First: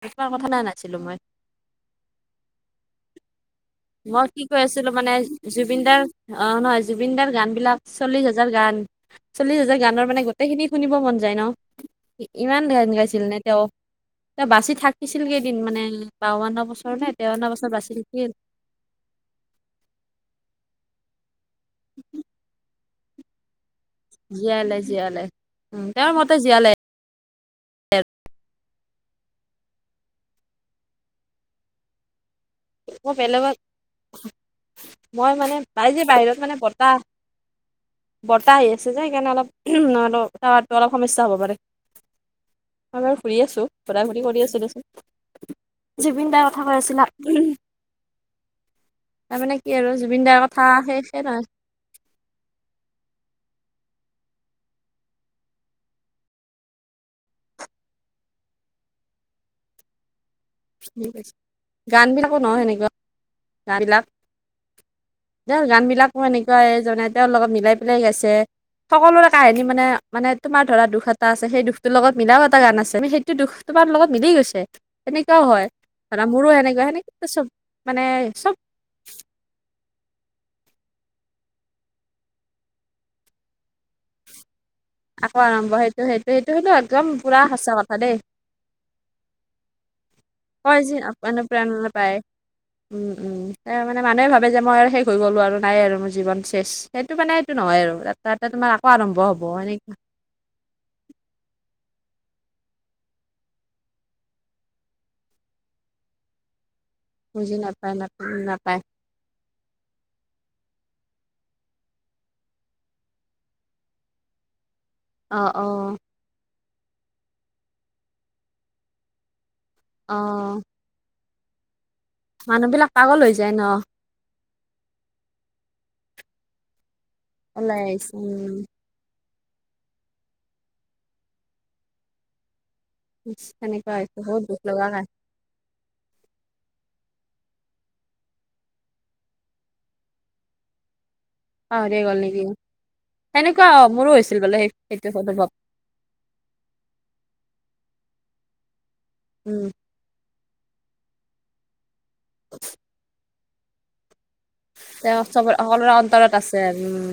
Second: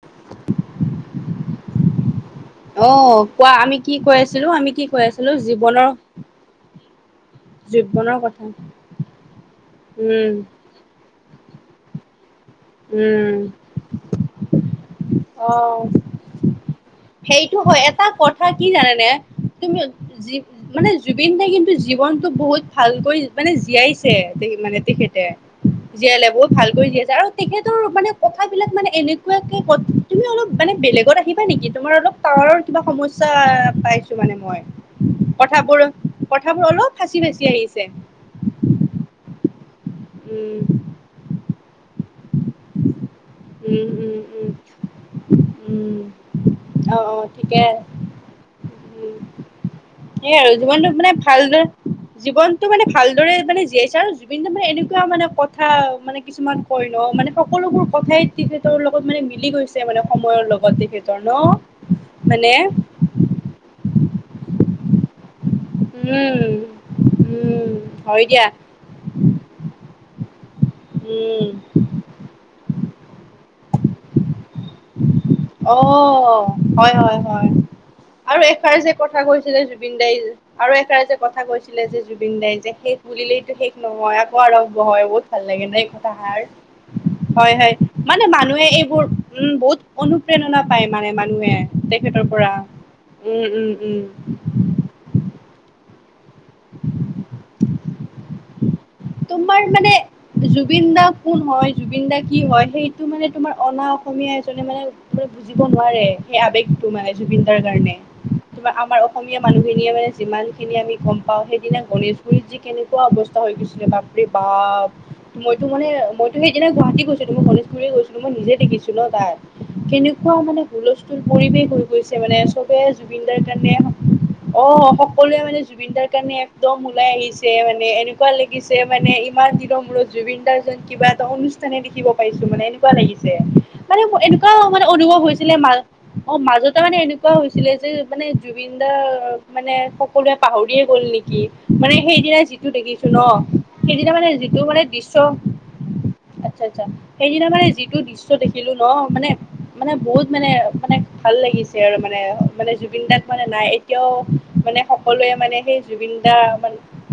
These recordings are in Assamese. কিছুমান কথা নাই নাছিলো মই। অ কোৱা আমি কি কৈ মই আছিলো আমি কি কৈ মানে আছিলো জুবিন জীৱনৰ দাৰ অ নহয় জুবিন দাৰ গানবিলাক জীৱনৰ চল্লিছ কথা হাজাৰ গান চল্লিছ হাজাৰ গানৰ মানে উম গোটেইখিনি শুনিব মন যায় ন। ইমান ধান গাইছিল উম নে তেওঁ। এ বাচি থাকিছিল অ কেইদিন মানে বাৱন বছৰ নে তেৱান সেইটো বছৰ হয় বাচি এটা থাকিল। কথা কি জানেনে তুমি যি মানে জুবিন দাই কিন্তু জীৱনটো বহুত ভালকৈ মানে জীয়াইছে তেখেতে জীয়ালে মানে জীয়ালে তেখেতে উম তেওঁৰ জীয়ালে মতে বহুত ভালকৈ জীয়াইছে আৰু তেখেতৰ মানে কথাবিলাক মানে এনেকুৱাকে ক তুমি অলপ মানে বেলেগত আহিবা নেকি তোমাৰ অলপ টাৱাৰৰ কিবা মই সমস্যা বেলেগত পাইছো মানে মই। মই মানে কথাবোৰ [unintelligible] বাহিৰত মানে কথাবোৰ অলপ বতাহ ফাঁচি ফাঁচি আহিছে বতাহ আহি আছে যে সেইকাৰণে অলপ ন আৰু উম টাৱাৰটো অলপ সমস্যা হ'ব পাৰে। মই বাৰু ফুৰি আছো উম ঘুৰা উম ঘুৰি কৰি উম আছো দেচোন। জুবিন দাৰ কথা কৈ আছিলা। থিকে তাৰমানে কি আৰু জুবিন দাৰ সেয়া আৰু কথা জীৱনটো মানে শেষে নহয় ভালদে জীৱনটো মানে ভালদৰে মানে জীয়াইছে আৰু জুবিন মানে এনেকুৱা মানে কথা মানে কিছুমান কয় ন মানে সকলোবোৰ কথাই তেখেতৰ লগত মানে মিলি গৈছে মানে। সময়ৰ লগত মিলি তেখেতৰ ন গৈছে গানবিলাকো ন মানে সেনেকুৱা গানবিলাক। তেওঁৰ গানবিলাকো উম এনেকুৱাই জনাই তেওঁ লগত উম মিলাই পেলাই হয় গাইছে। দিয়া সকলোৰে কাহিনী মানে মানে তোমাৰ ধৰা দুখ এটা উম আছে সেই দুখটোৰ লগত মিলাও এটা গান আছে সেইটো দুখ তোমাৰ লগত মিলি গৈছে। মানে অ', হয় হয় চব হয় মানে আৰু চব এষাৰ যে কথা কৈছিলে জ জুবিন দাই আৰু এষাৰ যে কথা কৈছিলে যে জুবিন দাই যে শেষ বুলিলেইটো শেষ নহয় আকৌ আৰ হয়, বহুত আকৌ ভাল লাগে আৰম্ভ ন এই সেইটো সেইটো কথাষাৰ। সেইটো সেইটো একদম পুৰা হয় সঁচা হয় কথা দেই মানে মানুহে এইবোৰ উম বহুত অনুপ্ৰেৰণা হয়, পায় যি মানে মানুহে অনুপ্ৰেৰণা পায়। তেখেতৰ পৰা উম, উম, তে মানে মানুহে ভাবে যে মই আৰু শেষ হৈ গ'লো আৰু নাই। আৰু মোৰ জীৱন শেষ, সেইটো মানে সেইটো নহয় আৰু, এটা এটা তোমাৰ আৰম্ভ হ'ব তোমাৰ মানে সেনেকুৱা জুবিন দা কোন হয়? জুবিন দা কি হয়, সেইটো মানে তোমাৰ অনা অসমীয়া এজনে মানে বুজিব নোৱাৰে সেই আৱেগ টো মানে বুজি জুবিনাৰ নাপায় কাৰণে। নাপায় তোমাৰ নাপায় আমাৰ অসমীয়া মানুহখিনিয়ে মানে যিমান খিনি আমি গম পাওঁ। সেইদিনা গণেশগুৰি যি কেনেকুৱা অৱস্থা হৈ গৈছিলে বাপৰে বাপ অ মইতো অ মানে মইতো সেইদিনা গুৱাহাটী গৈছিলোঁ। মই গণেশগুৰি গৈছিলোঁ। মই নিজে দেখিছোঁ ন তাই অ কেনেকুৱা মানে হুলস্থুল পৰিৱেশ হৈ গৈছে মানে মানুহ চবে বিলাক পাগল হৈ জুবিনদাৰ যায় ন কাৰণে অ' সকলোৱে মানে জুবিন দাৰ কাৰণে একদম ওলাই আহিছে ওলাই মানে আহিছে এনেকুৱা লা উম যে মানে ইমান দিনৰ মূৰত জুবিন দাৰ্জন কিবা এটা অনুষ্ঠানে দেখিব পাইছোঁ মানে এনেকুৱা। লাগিছে ইচ, সেনেকুৱা মানে মোৰ হৈছে বহুত এনেকুৱা দুখ মানে লগা কান অনুভৱ হৈছিলে মা অ' মাজতে মানে এনে কোৱা হৈছিলে যে মানে জুবিন দাৰক মানে সকলোৱে পাহৰিয়ে গ'ল নেকি? কি মানে পাহৰিয়ে গ'ল সেইদিনা নেকি যিটো দেখিছোঁ ন। সেনেকুৱা অ মোৰো সেইদিনা মানে হৈছিল বোলে যিটো সেই মানে সেইটো দৃশ্য অনুভৱ আচ্ছা, আচ্ছা সেইদিনা মানে যিটো দৃশ্য দেখিলো ন, মানে উম মানে বহুত মানে মানে ভাল লাগিছে আৰু মানে নাই মানে জুবিন দাক মানে নাই এতিয়াও মানে তেওঁ সকলোৱে চবৰ মানে সেই সকলোৰে জুবিন অন্তৰত দা আছে আৰু উম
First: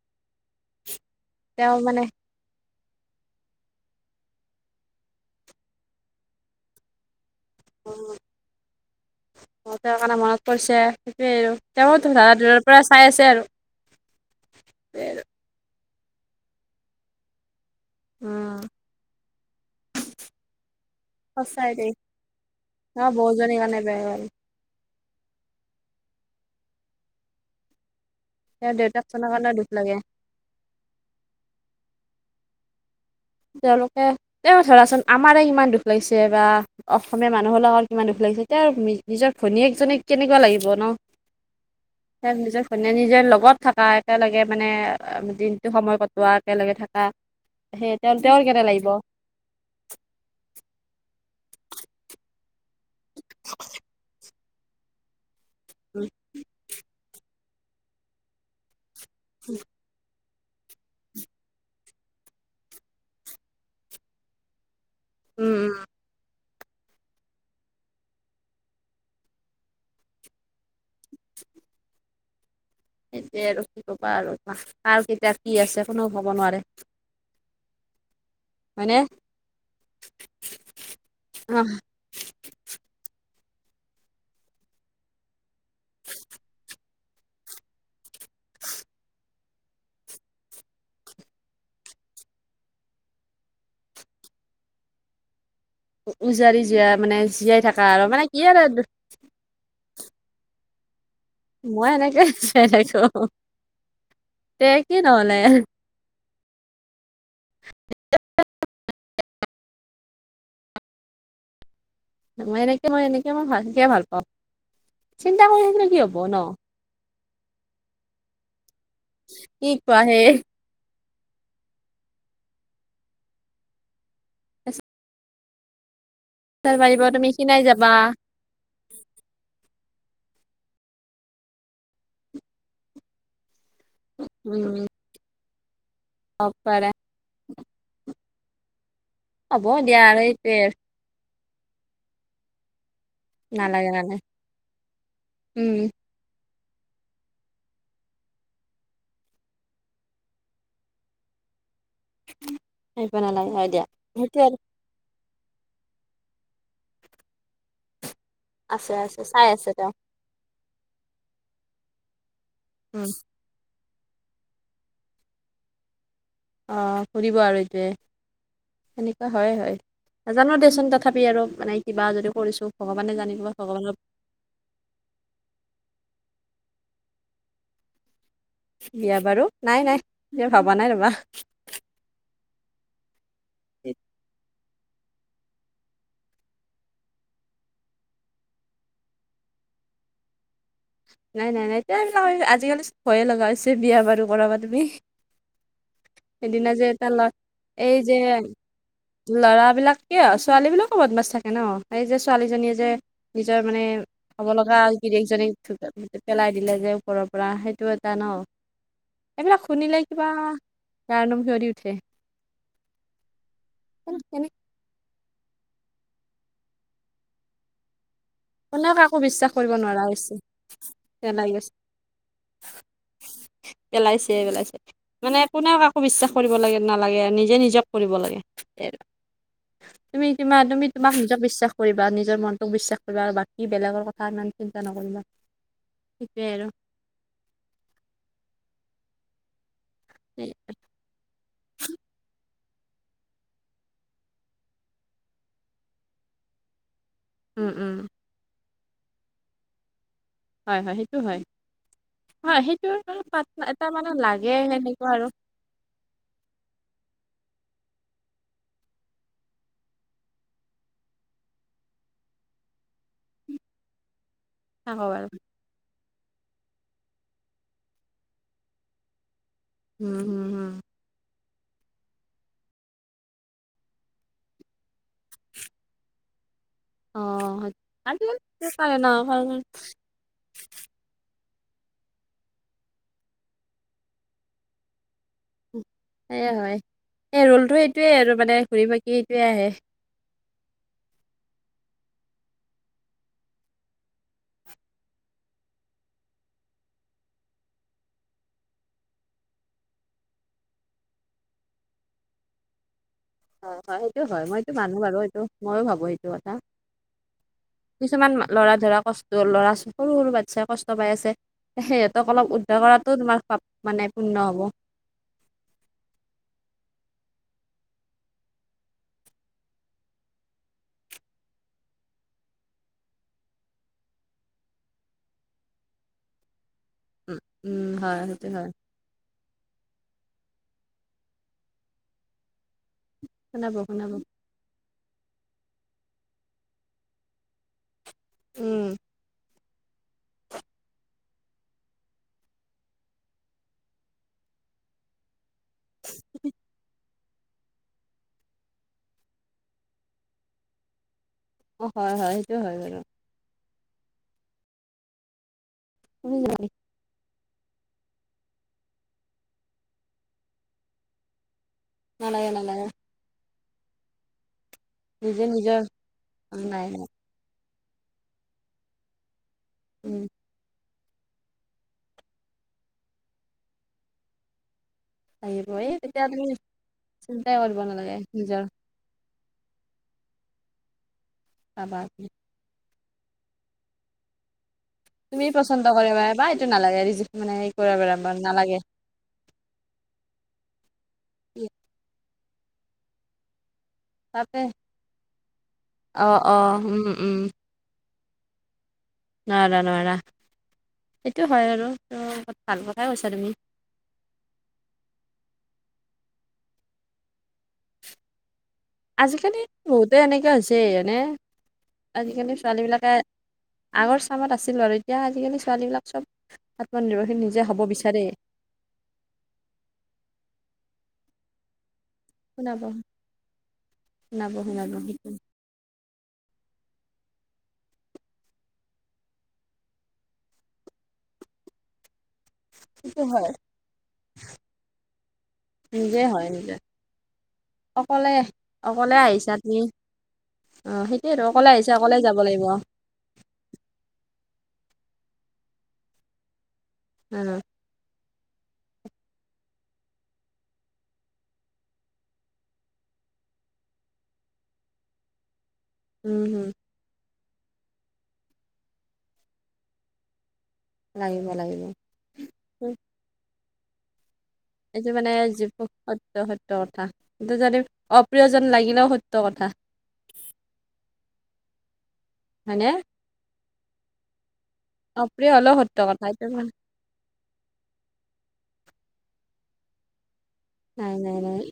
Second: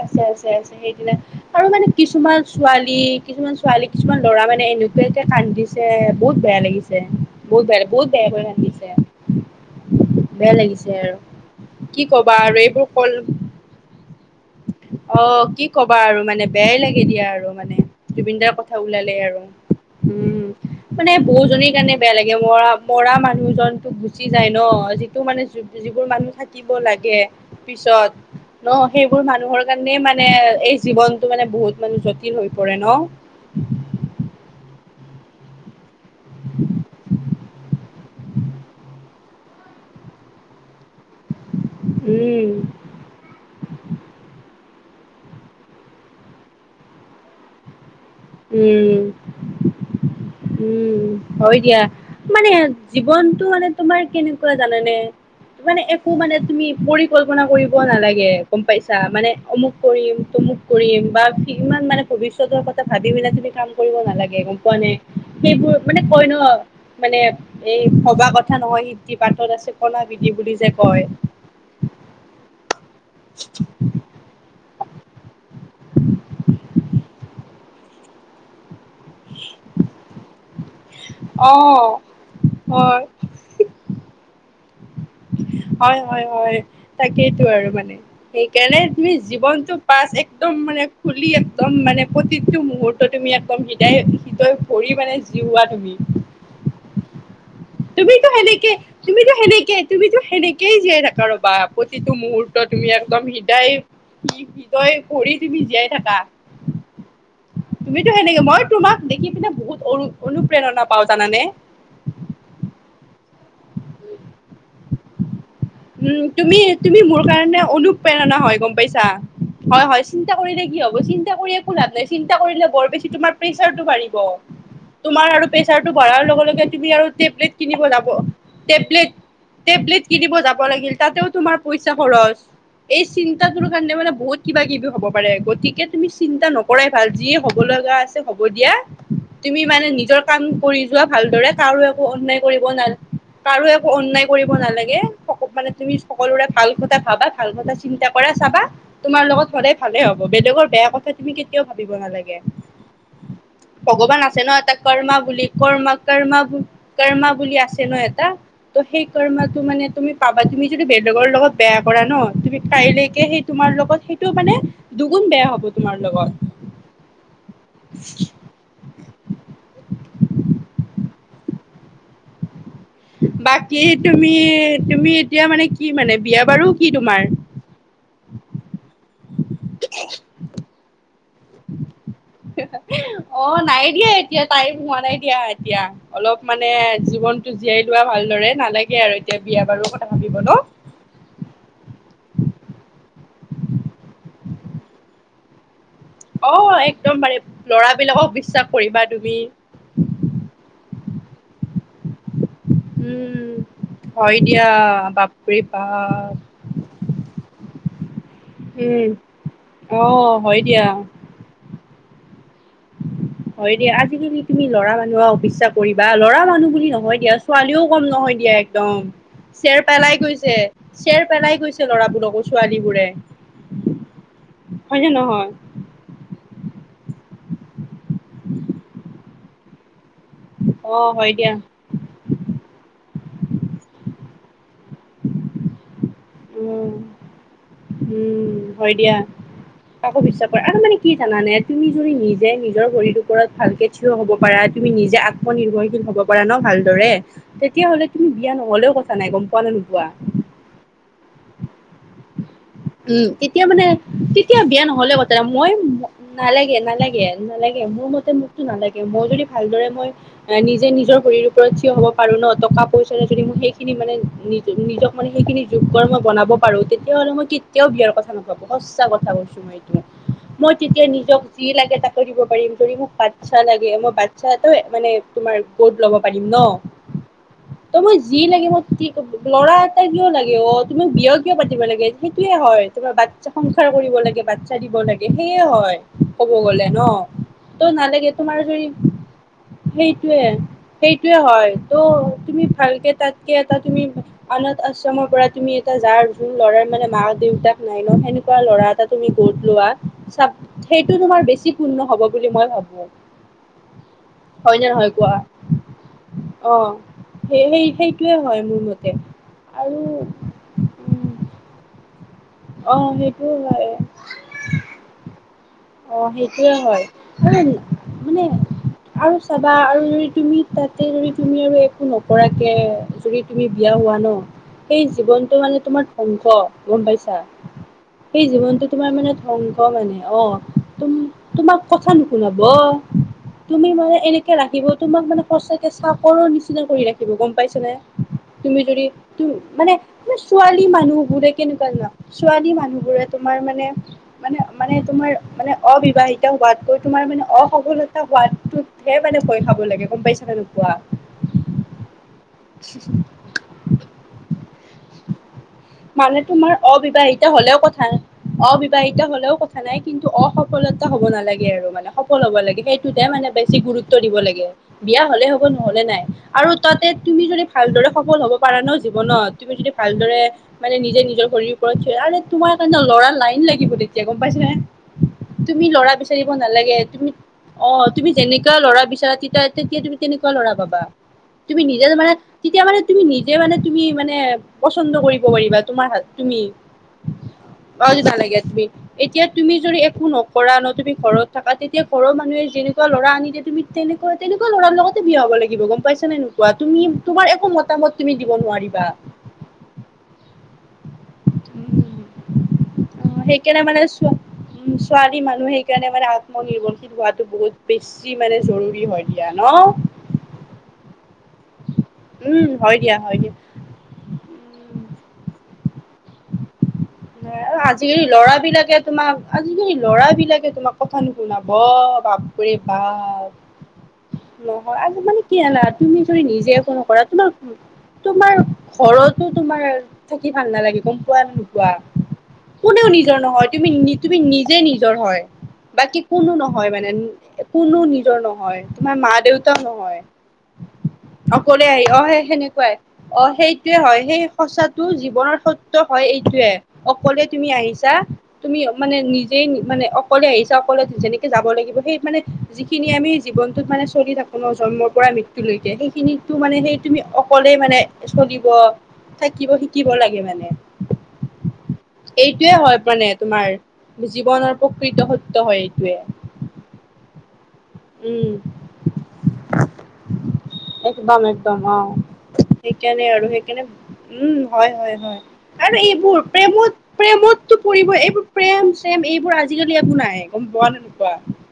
আছে, আছে। যাই আছে সেইদিনা আৰু মানে কিছুমান ছোৱালী কিছুমান ছোৱালী কিছুমান ল'ৰা মানে এনেকুৱাকে কান্দিছে বহুত বেয়া লাগিছে। বহুত বেয়া বহুত বেয়াকে কান্ধিছে। তেওঁ কাৰণে মনত পৰিছে সেইটোৱে আৰু তেওঁৰ কি ধৰ ক'বা আৰু দূৰৰ পৰা এইবোৰ চাই কল আছে আৰু সেইটোৱে আৰু অ' কি কবা আৰু মানে বেয়াই লাগে দিয়া আৰু মানে। জুবিন উম দাৰ কথা ওলালে আৰু উম। মানে সঁচাই বৌজনীৰ দেই কাৰণে বেয়া লাগে মৰা অ মৰা বৌজনীৰ কাৰণে মানুহজনতো বেয়া হ'ল গুচি যায় ন তো মানে যিবোৰ মানুহ থাকিব লাগে পিছত ন তেওঁৰ সেইবোৰ দেউতাকজনৰ মানুহৰ দুখ লাগে কাৰণে মানে এই জীৱনতটো মানে বহুত মানে জটিল হৈ পৰে ন। তেওঁলোকে তেওঁ ধৰাচোন আমাৰে ইমান দোষ লাগিছে বা অসমীয়া মানুহৰ লগত কিমান দুখ লাগিছে এতিয়া আৰু নিজৰ ভনীয়েক জনীক কেনেকুৱা লাগিব ন। উম, [unintelligible] নিজে লগত থাকা একেলেগে। মানে দিনটো সময় কটোৱা, একেলগে থাকা, সেই তেওঁ তেওঁৰ কেনে লাগিব উম, উম। হয়, দিয়া মানে জীৱনটো মানে তোমাৰ কেনেকুৱা জানানে? মানে একো মানে তুমি পৰিকল্পনা কৰিব নালাগে গম পাইছ চা, মানে অমুক কৰিম, তমুক কৰিম বা ইমান মানে ভৱিষ্যতৰ কথ ভাবি পেলাই তুমি কাম কৰিব নালাগে গম পোৱানে? উম উম সেইবোৰ মানে কয় ন মানে এই ভবা কথা নহয় সিদ্ধি বাটতত আছে কণা বিধি বুলি যে, কয়। সেটোয়ে আৰু কি ক'বা, আৰু কাৰ, কেতিয়া, কি আছে কোনেও ক'ব নোৱাৰে। হয়নে? অ', হয়। হয়, হয়, হয়, তাকেইটো আৰু মানে সেইকাৰণে তুমি জীৱনটো পাছ একদম মানে খুলি একদম মানে প্ৰতিটো মুহুৰ্তত তুমি একদম হৃদয়-হৃদয় ভৰি মানে জিওৱা তুমি উ-উজাৰি জীয়া মানে জীয়াই থাকা আৰু তুমিতো মানে কি সেনেকে আৰু তুমিতো সেনেকে, তুমিটো সেনেকেই জীয়াই কাৰোবা মই প্ৰতিটো এনেকে মুহূৰ্ত জীয়াই তুমি থাকো একদম হৃদায়, তে হৃদয় কি কৰি নহ'লে তুমি জীয়াই থাকা। তুমিতো সেনেকে, মই তোমাক দেখি পিনে বহুত অনু-অনুপ্ৰেৰণা পাওঁ জানানে? মই এনেকে মই এনেকে মই ভাল সকে ভাল পাওঁ কৰি থাকিলে কি হব উম ন তুমি তুমি কাৰণে অনুপ্ৰেৰণা হয় গম পাইছা, কি হয় কোৱা হয় সেই চিন্তা কৰিলে কি হ'ব একো লাভ নাই চিন্তা কৰিলে বৰ বেছি তোমাৰ প্ৰেচাৰটো বাঢ়িব তোমাৰ আৰু প্ৰেচাৰটো বঢ়াৰ লগে লগে প্ৰেছাৰ তুমি বাঢ়িব আকৌ টেবলেট খিনাই কিনিব যাবা যাব, টেবলেট কিনিব যাব লাগিল তাতো তোমাৰ পইচা খৰচ। কাৰণে মানে বহুত কিবা উম কিবি হ'ব পাৰে গতিকে তুমি চিন্তা হব পাৰে নকৰাই ভাল যিয়ে হ'ব লগা আ হ'ব দিয়া তুমি হ'ব মানে দিয়া নিজৰ আৰু কাম এইটোৱে আৰু। কৰি যোৱা ভালদৰে। কাৰো একো অন্যায় কৰিব ন কাৰো একো নালাগে নালাগে অন্যায় কৰিব নালাগে মানে উম তুমি সকলো ভাল কথা ভাবা ভাল কথা চিন্তা কৰা চাবা তোমাৰ লগত সদায় ভালে হ'ব বেলেগৰ বেয়া কথা তুমি কেতিয়াও ভাবিব নালাগে আহিব নালাগে হয় দিয়া ভগৱান আছে সেইটোৱে ন আৰু এটা কৰ্মা বুলি কৰ্মা কৰ্মা কৰ্মা বুলি আছে ন' এটা, ত' আছে সেই আছে চাই কৰ্মাটো আছে মানে তেওঁ তুমি পাবা তুমি যদি বেলেগৰ লগত বেয়া কৰা ন' তুমি উম কাইলৈকে সেই তোমাৰ লগত সেইটো মানে দুগুণ বেয়া হ'ব তোমাৰ লগত। অ', ফুৰিব আৰু এইটয়ে সেনেকুৱা হয় হয় নাজানো দেচোন কথা আৰু মানে কিবা যদি কৰিছো ভগৱানে জানিব বাকী ভগৱানৰ তুমি তুমি এতিয়া মানে কি মানে বিয়া বাৰু কি তোমাৰ? বিয়া বাৰু নাই নাই ভবা নাই ৰ'বা। অ', নাই দিয়া এতিয়া টাইম হোৱা নাই দিয়া এতিয়া অলপ মানে জীৱনটো জীয়াই লোৱা ভালদৰে নালাগে আৰু এতিয়া বিয়া বাৰু কথা ভাবিব ন'। নাই নাই নাই এয় এইবিলাক আজিকালি ভয়ে লগা হৈছে বিয়া বাৰু কৰাবা, তুমি? অ সেইদিনা যে এটা একদম ল'ৰা পাৰে এই যে লৰাবিলাকক বিশ্বাস কৰিবা তুমি ল'ৰাবলাক ক ছোৱালী বিলাক ক বদমাছ থাকে হ ন এই যে ছোৱালীজনীয়ে যে উম নিজৰ মানে হয় হ'ব দিয়া লগা বাপৰে বিদেশজনীক বাপ পেলাই দিলে যে ওপৰৰ পৰা সেইটো এটা উম ন'। এইবিলাক শুনিলে অ কিবা হয় দিয়া। গাৰ নোম শিঞৰিঁ উঠে। হয় দিয়া আজিকালি কেনে তুমি ল'ৰা মানুহ অফিচ ইচ্ছা কৰিবা ল'ৰা মানুহ বুলি নহয় দিয়া ছোৱালীও কম নহয়। দিয়া কোনেও একদম কাকো বিশ্বাস কৰিব চেৰ নোৱাৰা পেলাই হৈছে গৈছে চেৰ পেলাই গৈছে ল'ৰাবোৰকো ছোৱালী বোৰে। পেলাইছে পেলাইছে মানে কোনেও কাকো বিশ্বাস কৰিব লাগে নালাগে নিজ। নি যে নিজক কৰিব লাগে। তুমি তোমাৰ তুমি অ তোমাক হয় নিজক দিয়া বিশ্বাস কৰিবা নিজৰ মনটোক বিশ্বাস কৰিবা আৰু বাকী বেলেগৰ কথা ইমান চিন্তা নকৰিবা সেটোৱেই আৰু। উম উম হয় দিয়া আকৌ বিশ্বাস কৰে আৰু মানে কি জানানে তুমি যদি নিজে নিজ নিজৰ ভৰীৰৰ ওপৰত ভালকে থিয় হ'ব পাৰা তুমি নিজে আত্মনিৰ্ভৰশীল হ'ব পাৰা ন' ভালদৰে উম, উম, তেতিয়াহ'লে তুমি বিয়া নহলেও কথা নাই গম পোৱা নো নোপোৱা। হয়-হয় সেইটো হয়। হয়, সেইটোৰ মানে উম, পাত তেতিয়া এটা মানে লাগে তেতিয়া বিেয়া সেনেকুৱা নহলে আৰু কথা মই নালাগে-নালাগে-নালাগে। মোৰ মতে মোকতো নালাগে মই যদি ভালদৰে মই নিজে নিজৰ শৰৰ ওপৰত থিয় হব পাৰো ন টকা। পইচ যদি মই সেইখিনি মানে নি নিজক থাকক মে আৰু। সেইখিনি যোগ মই বনাব পাৰোঁ তেতিয়াাহ'লে মই কি তেওঁ বিয়াৰ কথা নকাব সঁচা কথা কৈছো মই এইটো উম, হুম, হুম। মই তেতিয়া নিজক যি লাগে তাকো দিব পাৰিম যদি মোক বাচ্ছা লাগে মই বাচ্ছাটা মানে তোমাৰ গত ল'ব পাৰিম ন অ', ত মই যি আজিকালি লাগে মই পাৰে ন কাৰণ লৰা এটা কিয় লাগে অ তুমি বিয় কিয় পাতিব লাগে সেইটোয়ে হয় তোমাৰ বাচ্ছা সংসাৰ কৰিব লাগে বাচ্ছা দিব লাগে সেয়ে হয়। সেয়ে ক'ব হয়, গ'লে ন এই ৰোলটো তই এইটোয়ে নালাগে আৰু মানে তোমাৰ ঘূৰি যদি পাকি এইটোয়ে আহে। সেইটোয়ে। সেইটোয়ে হয় ত' তুমি ভালকে তাতকে এটা তুমি অনাথ আশ্ৰমৰ পৰা তুমি এ যাৰ জ ল'ৰাৰ মানে মাক। দেউতাক নাই ন সেনেকুৱা ল'ৰা এটা তুমি গত লোৱা সেইটো তোমাৰ বেছি পূৰ্ণ হ'ব। বুলি মই ভাবো হয় হয় সেইটো হয় মইতো নে মানো নহয় আৰু কোৱা সেইটো ময়ো ভাবো সেইটো কথা অ সেই সেই কিছুমান সেইটোয়ে হয় লৰা মোৰ ধৰা মতে কষ্ট লৰা সৰু আৰু সৰু বাচ্ছাই কষ্ট পাই আছে সেহ অলপ উদ্ধাৰ অ কৰাটো তোমাৰ সেইটো পাপ হয় মানে পূৰ্ণ হ'ব অ সেইটোয়ে হয় কাৰণ মানে আৰু চাবা আৰু যদি তুমি তাতে যদি তুমি আৰু একো নকৰাকে যদি তুমি বিয়া হোৱা ন সেই জীৱনটো মানে তোমাৰ ধ্বংস গম পাইছা উম, উম, হয়, সেই সেইটো হয়, জীৱনটো তোমাৰ মানে ধ্বংস মানে অ তোম তোমাক কথা নুশুনাব শুনাব তুমি শুনাব, মানে এনেকে ৰাখিব তোমাক মানে সঁচাকে চাকৰ নিচিনা কৰি ৰাখিব গম পাইছ নে তুমি উম, যদি তুম মানে ছোৱালী মানুহবোৰে কেনেকুৱা চোৱা ছোৱালী মানুহবোৰে তোমাৰ মানে মানে মানে তোমাৰ মানে অবিবাহিত হোৱাতকৈ তোমাৰ মানে অসফলতা হোৱাতোতহে মানে ভয় খাব লাগে গম পাইছা নে নোপোৱা অ হয় হয় সেইটোয় হয় বাৰু তুমি মানে যাবা নেকি? তোমাৰ অবিবাহিত হলেও কথা নাই অবিবাহিত হলেও কথা নাই কিন্তু অসফলতা হ'ব নালাগে আৰু মানে সফল নালাগে হ'ব নালাগে। লাগে সেইটোতে মানে বেছি গুৰুত্ব দিব লাগে বিয়া নিজে হলে হ'ব নিজৰ নহলে নাই আৰু নাই তাতে নাই তুমি যদি ভালদৰে সফল হ'ব পাৰা ন জীৱনত তুমি যদি উম ভালদৰে মানে নিজে নিজৰ ভৰিৰ ওপৰত থিয় আৰু তোমাৰ কাৰণে ল'ৰা লাইন লাগিব তেতিয়া গম পাইছা নে আহিব তুমি এই লৰা তেতিয়া তুমি বিচাৰিব নালাগে তুমি চিন্তাই কৰিব অ নালাগে তুমি নিজৰ যেনেকা লৰা বিচাৰ তি তেতিয়া তুমি তেনেকুৱা ল'ৰা পাবা তুমি পাবা নিজে মানে তেতিয়া মানে তুমি নিজে মানে তুমি মানে পচন্দ কৰিব তুমি পাৰিবা পচন্দ তোমাৰ কৰিব হাত পাৰা বা তুমি এইটো নালাগে ৰিজেক মানে হেৰি কৰিব অ পাৰা নালাগে তুমি এতিয়া তুমি যদি একো নকৰা ন তুমি ঘৰত থাকা তেতিয়া ঘৰৰ মানুহে যেনেকুৱা ল'ৰা আনি দিয়ে তুমি তেনেকুৱা তাতে তেনেকুৱা ল'ৰাৰ লগতে বিয়া হব লাগিব গম অ পাইছা নে অ নোপোৱা উম তুমি উম তোমাৰ একো মতামত তুমি দিব নোৱাৰিবা নোৱাৰা নোৱাৰা সেইটো হয় আৰু উম ত ভাল কথাই অ কৈছা তুমি সেইকাৰণে মানে চোৱা উম ছোৱালী মানুহে সেইকাৰণে মানে আত্মনিৰ্ভৰশীল হোৱাটো বহুত বেছি মানে জৰুৰী হয় দিয়া আজিকালি ন বহুতৰ এনেকে হৈছে হয়নে আজিকালি উম ছোৱালী হয় বিলাকে দিয়া হয় দিয়া আগৰ চামত আছিল আৰু এতিয়া আজিকালি ছোৱালী বিলাক চব আত্মনিৰ্ভৰশীল নিজে হ'ব বিচাৰে আজিকালি লৰা বিলাকে তোমাক আজিকালি লৰা বিলাকে তোমাক কথা নু শুনাব বাপৰে শুনাব বাপ শুনাব শুনাব নহয় সেইটো আজিকালি কি জানা তুমি যদি নিজে একো নকৰা তোমাৰ তোমাৰ ঘৰতো তোমাৰ থাকি ভাল নালাগিব গম পোৱা নে নোপোৱা কোনেও সেইটো নিজৰ হয় নহয় তুমি তুমি নিজে নিজৰ হয় নিজে বাকী হয় কোনো নিজে নহয় মানে কোনো অকলে নিজৰ নহয় অকলে তোমাৰ মা আহিছা তুমি দেউতাও নহয় অ সেইটোয়ে আৰু অকলে আহিছে আহি অ যাব সেই লাগিব অ সেনেকুৱাই অ সেইটোয়ে হয় সেই সঁচাত তটো জীৱনৰ সত্য হয় এইটোয়ে অকলে তুমি আহিছা তুমি মানে নিজেই মানে অকলে আহিছা অকলে যেনেকে যাব লাগিব সেই মানে যিখিনি আমি জীৱনটোত মানে চলি থাকো ন জন্মৰ পৰা মৃত্যুলৈকে উম সেইখিনিতো হম মানে সেই তুমি অক কলে মানে চলিব থাকিব শিকিব লাগে মানে লাগিব লাগিব এইটোৱে উম, হয় মানে তোমাৰ বুজি এইটো মানে যিবো সত্য সত্য কথা কিন্তুটো যদি উম, অপ্ৰিয়জন লাগিলেও সত্য কথা একদম একদম অ হয়নে সেইকাৰণে আৰু সেইকাৰণে উম হয় হয় হয় অপ্ৰিয় হলেও সত্য আৰু কথা এইবোৰ এইটো মানে প্ৰেমত প্ৰেমতটো পৰিব এইবোৰ প্ৰেম এইবোৰ আজিকালি একো নাই গম পোৱা নাই নোপোৱা নাই নাই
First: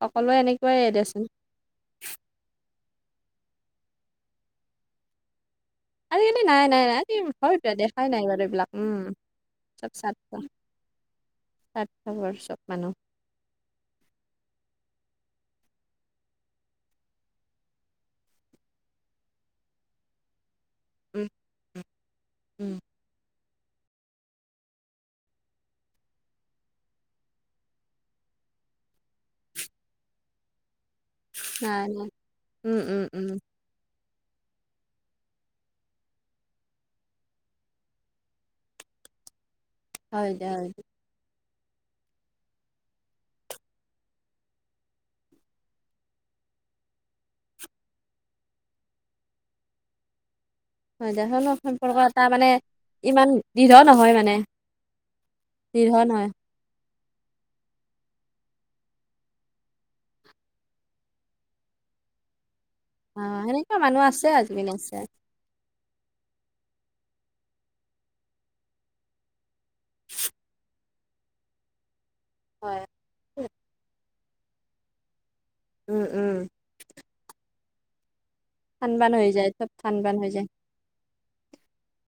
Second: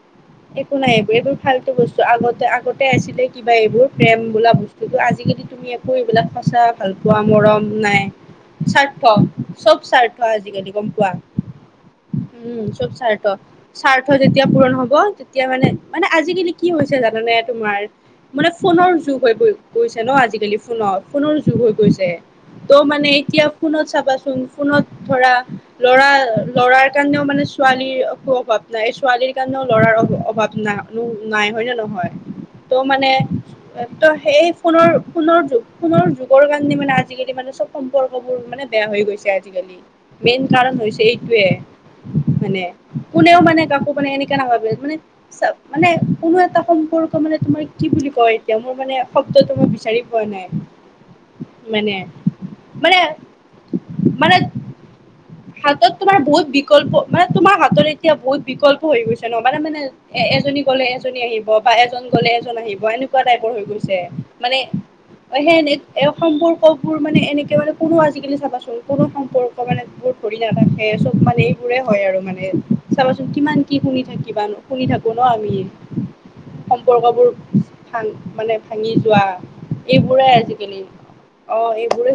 সকলোৱে একো এনেকুৱাই নাই এইবোৰ দেচোন এইবোৰ ফাল্টু বস্তু আগতে আগতে তে আছিলে কিবা এইবোৰ প্ৰেম বোল বস্তুৰ আজিকালি তুমি এইবিলাক আজিকালি সচা নাই নাই ভাল নাই আজি পোৱা মৰম হয়তো নাই দেখাই বাৰু এইবিলাক স্বাৰ্থ উম থোৱা চব স্বাৰ্থ আজিকালি। স্বাৰ্থপৰ উম, চব মানুহ স্বাৰ্থ-স্বাৰ্থ যেতিয়া পূৰণ হব। তেতিয়া মানে মানে আজিকালি কি হৈছে জানানে তোমাৰ মানে ফোনৰ যুগ হৈ গৈছে ন আজিকালি। উম ফোনৰ-ফোনৰ যুগ হৈ গৈছে উম ত' মানে এতিয়া ফোনত চাবাচোন ফোনত ধৰা ল'ৰা ল'ৰাৰ কাৰণেও মানে ছোৱালীৰ অনু অভাৱ। ন ছোৱালীৰ কাৰণে। লৰাৰ অভাৱ ন নাই হয় ন নহয় উম ত' উম মানে। উম ত সেই ফোনৰ ফোনৰ যুগ ফোনৰ যুগৰ কাৰণে মানে আজিকালি মানে চব সম্পৰ্ক বোৰ মানে বেয়া। হৈ গৈছে। এইটো হয় দে হয় দে মানে কোনেও মানে কাকো মানে কেনে ভ মানে মানে কোনো এটা সম্পৰ্ক মানে তোমাৰ কি বুলি কয় এতিয়া মোৰ মানে তোমাক বিচাৰি পোৱা নাই। হয় জখ মানে সম্পৰ্ক এটা মানে মানে ইমান দৃঢ় নহয় মানে। হাতত দৃঢ় তোমাৰ নহয় বহুত বিকল্প মানে তোমাৰ হাতত এতিয়া বহুত বিকল্প হৈ গৈছে। ব মানে এ এজনী গলে এজনী আহিব বা এজন গলে এজন আহিব। অ এনেকুৱা টাইপৰ হৈ সেনেকুৱা গৈছে মানুহ আছে মানে আজিকালি আছে অ সেই এনে এ অসমবোৰ। সবোৰ মানে এনেকে মানে কোনো আজিকালি চাবাচোন কোনো সম্পৰ্ক মানেৰ ধৰি নাৰাখে। মানে এইবোৰে হয় আৰু মানে হয়। চাবাচোন কিমান কি শুনি থাকিব বা শুনি থাকো। আমি উম উম সম্পৰ্কবোৰ ভাল। মানে ভাঙি থান বান যোৱা হৈ যায় চব থান বান এইবোৰে হৈ যায় আজিকালি অ এইবোৰে।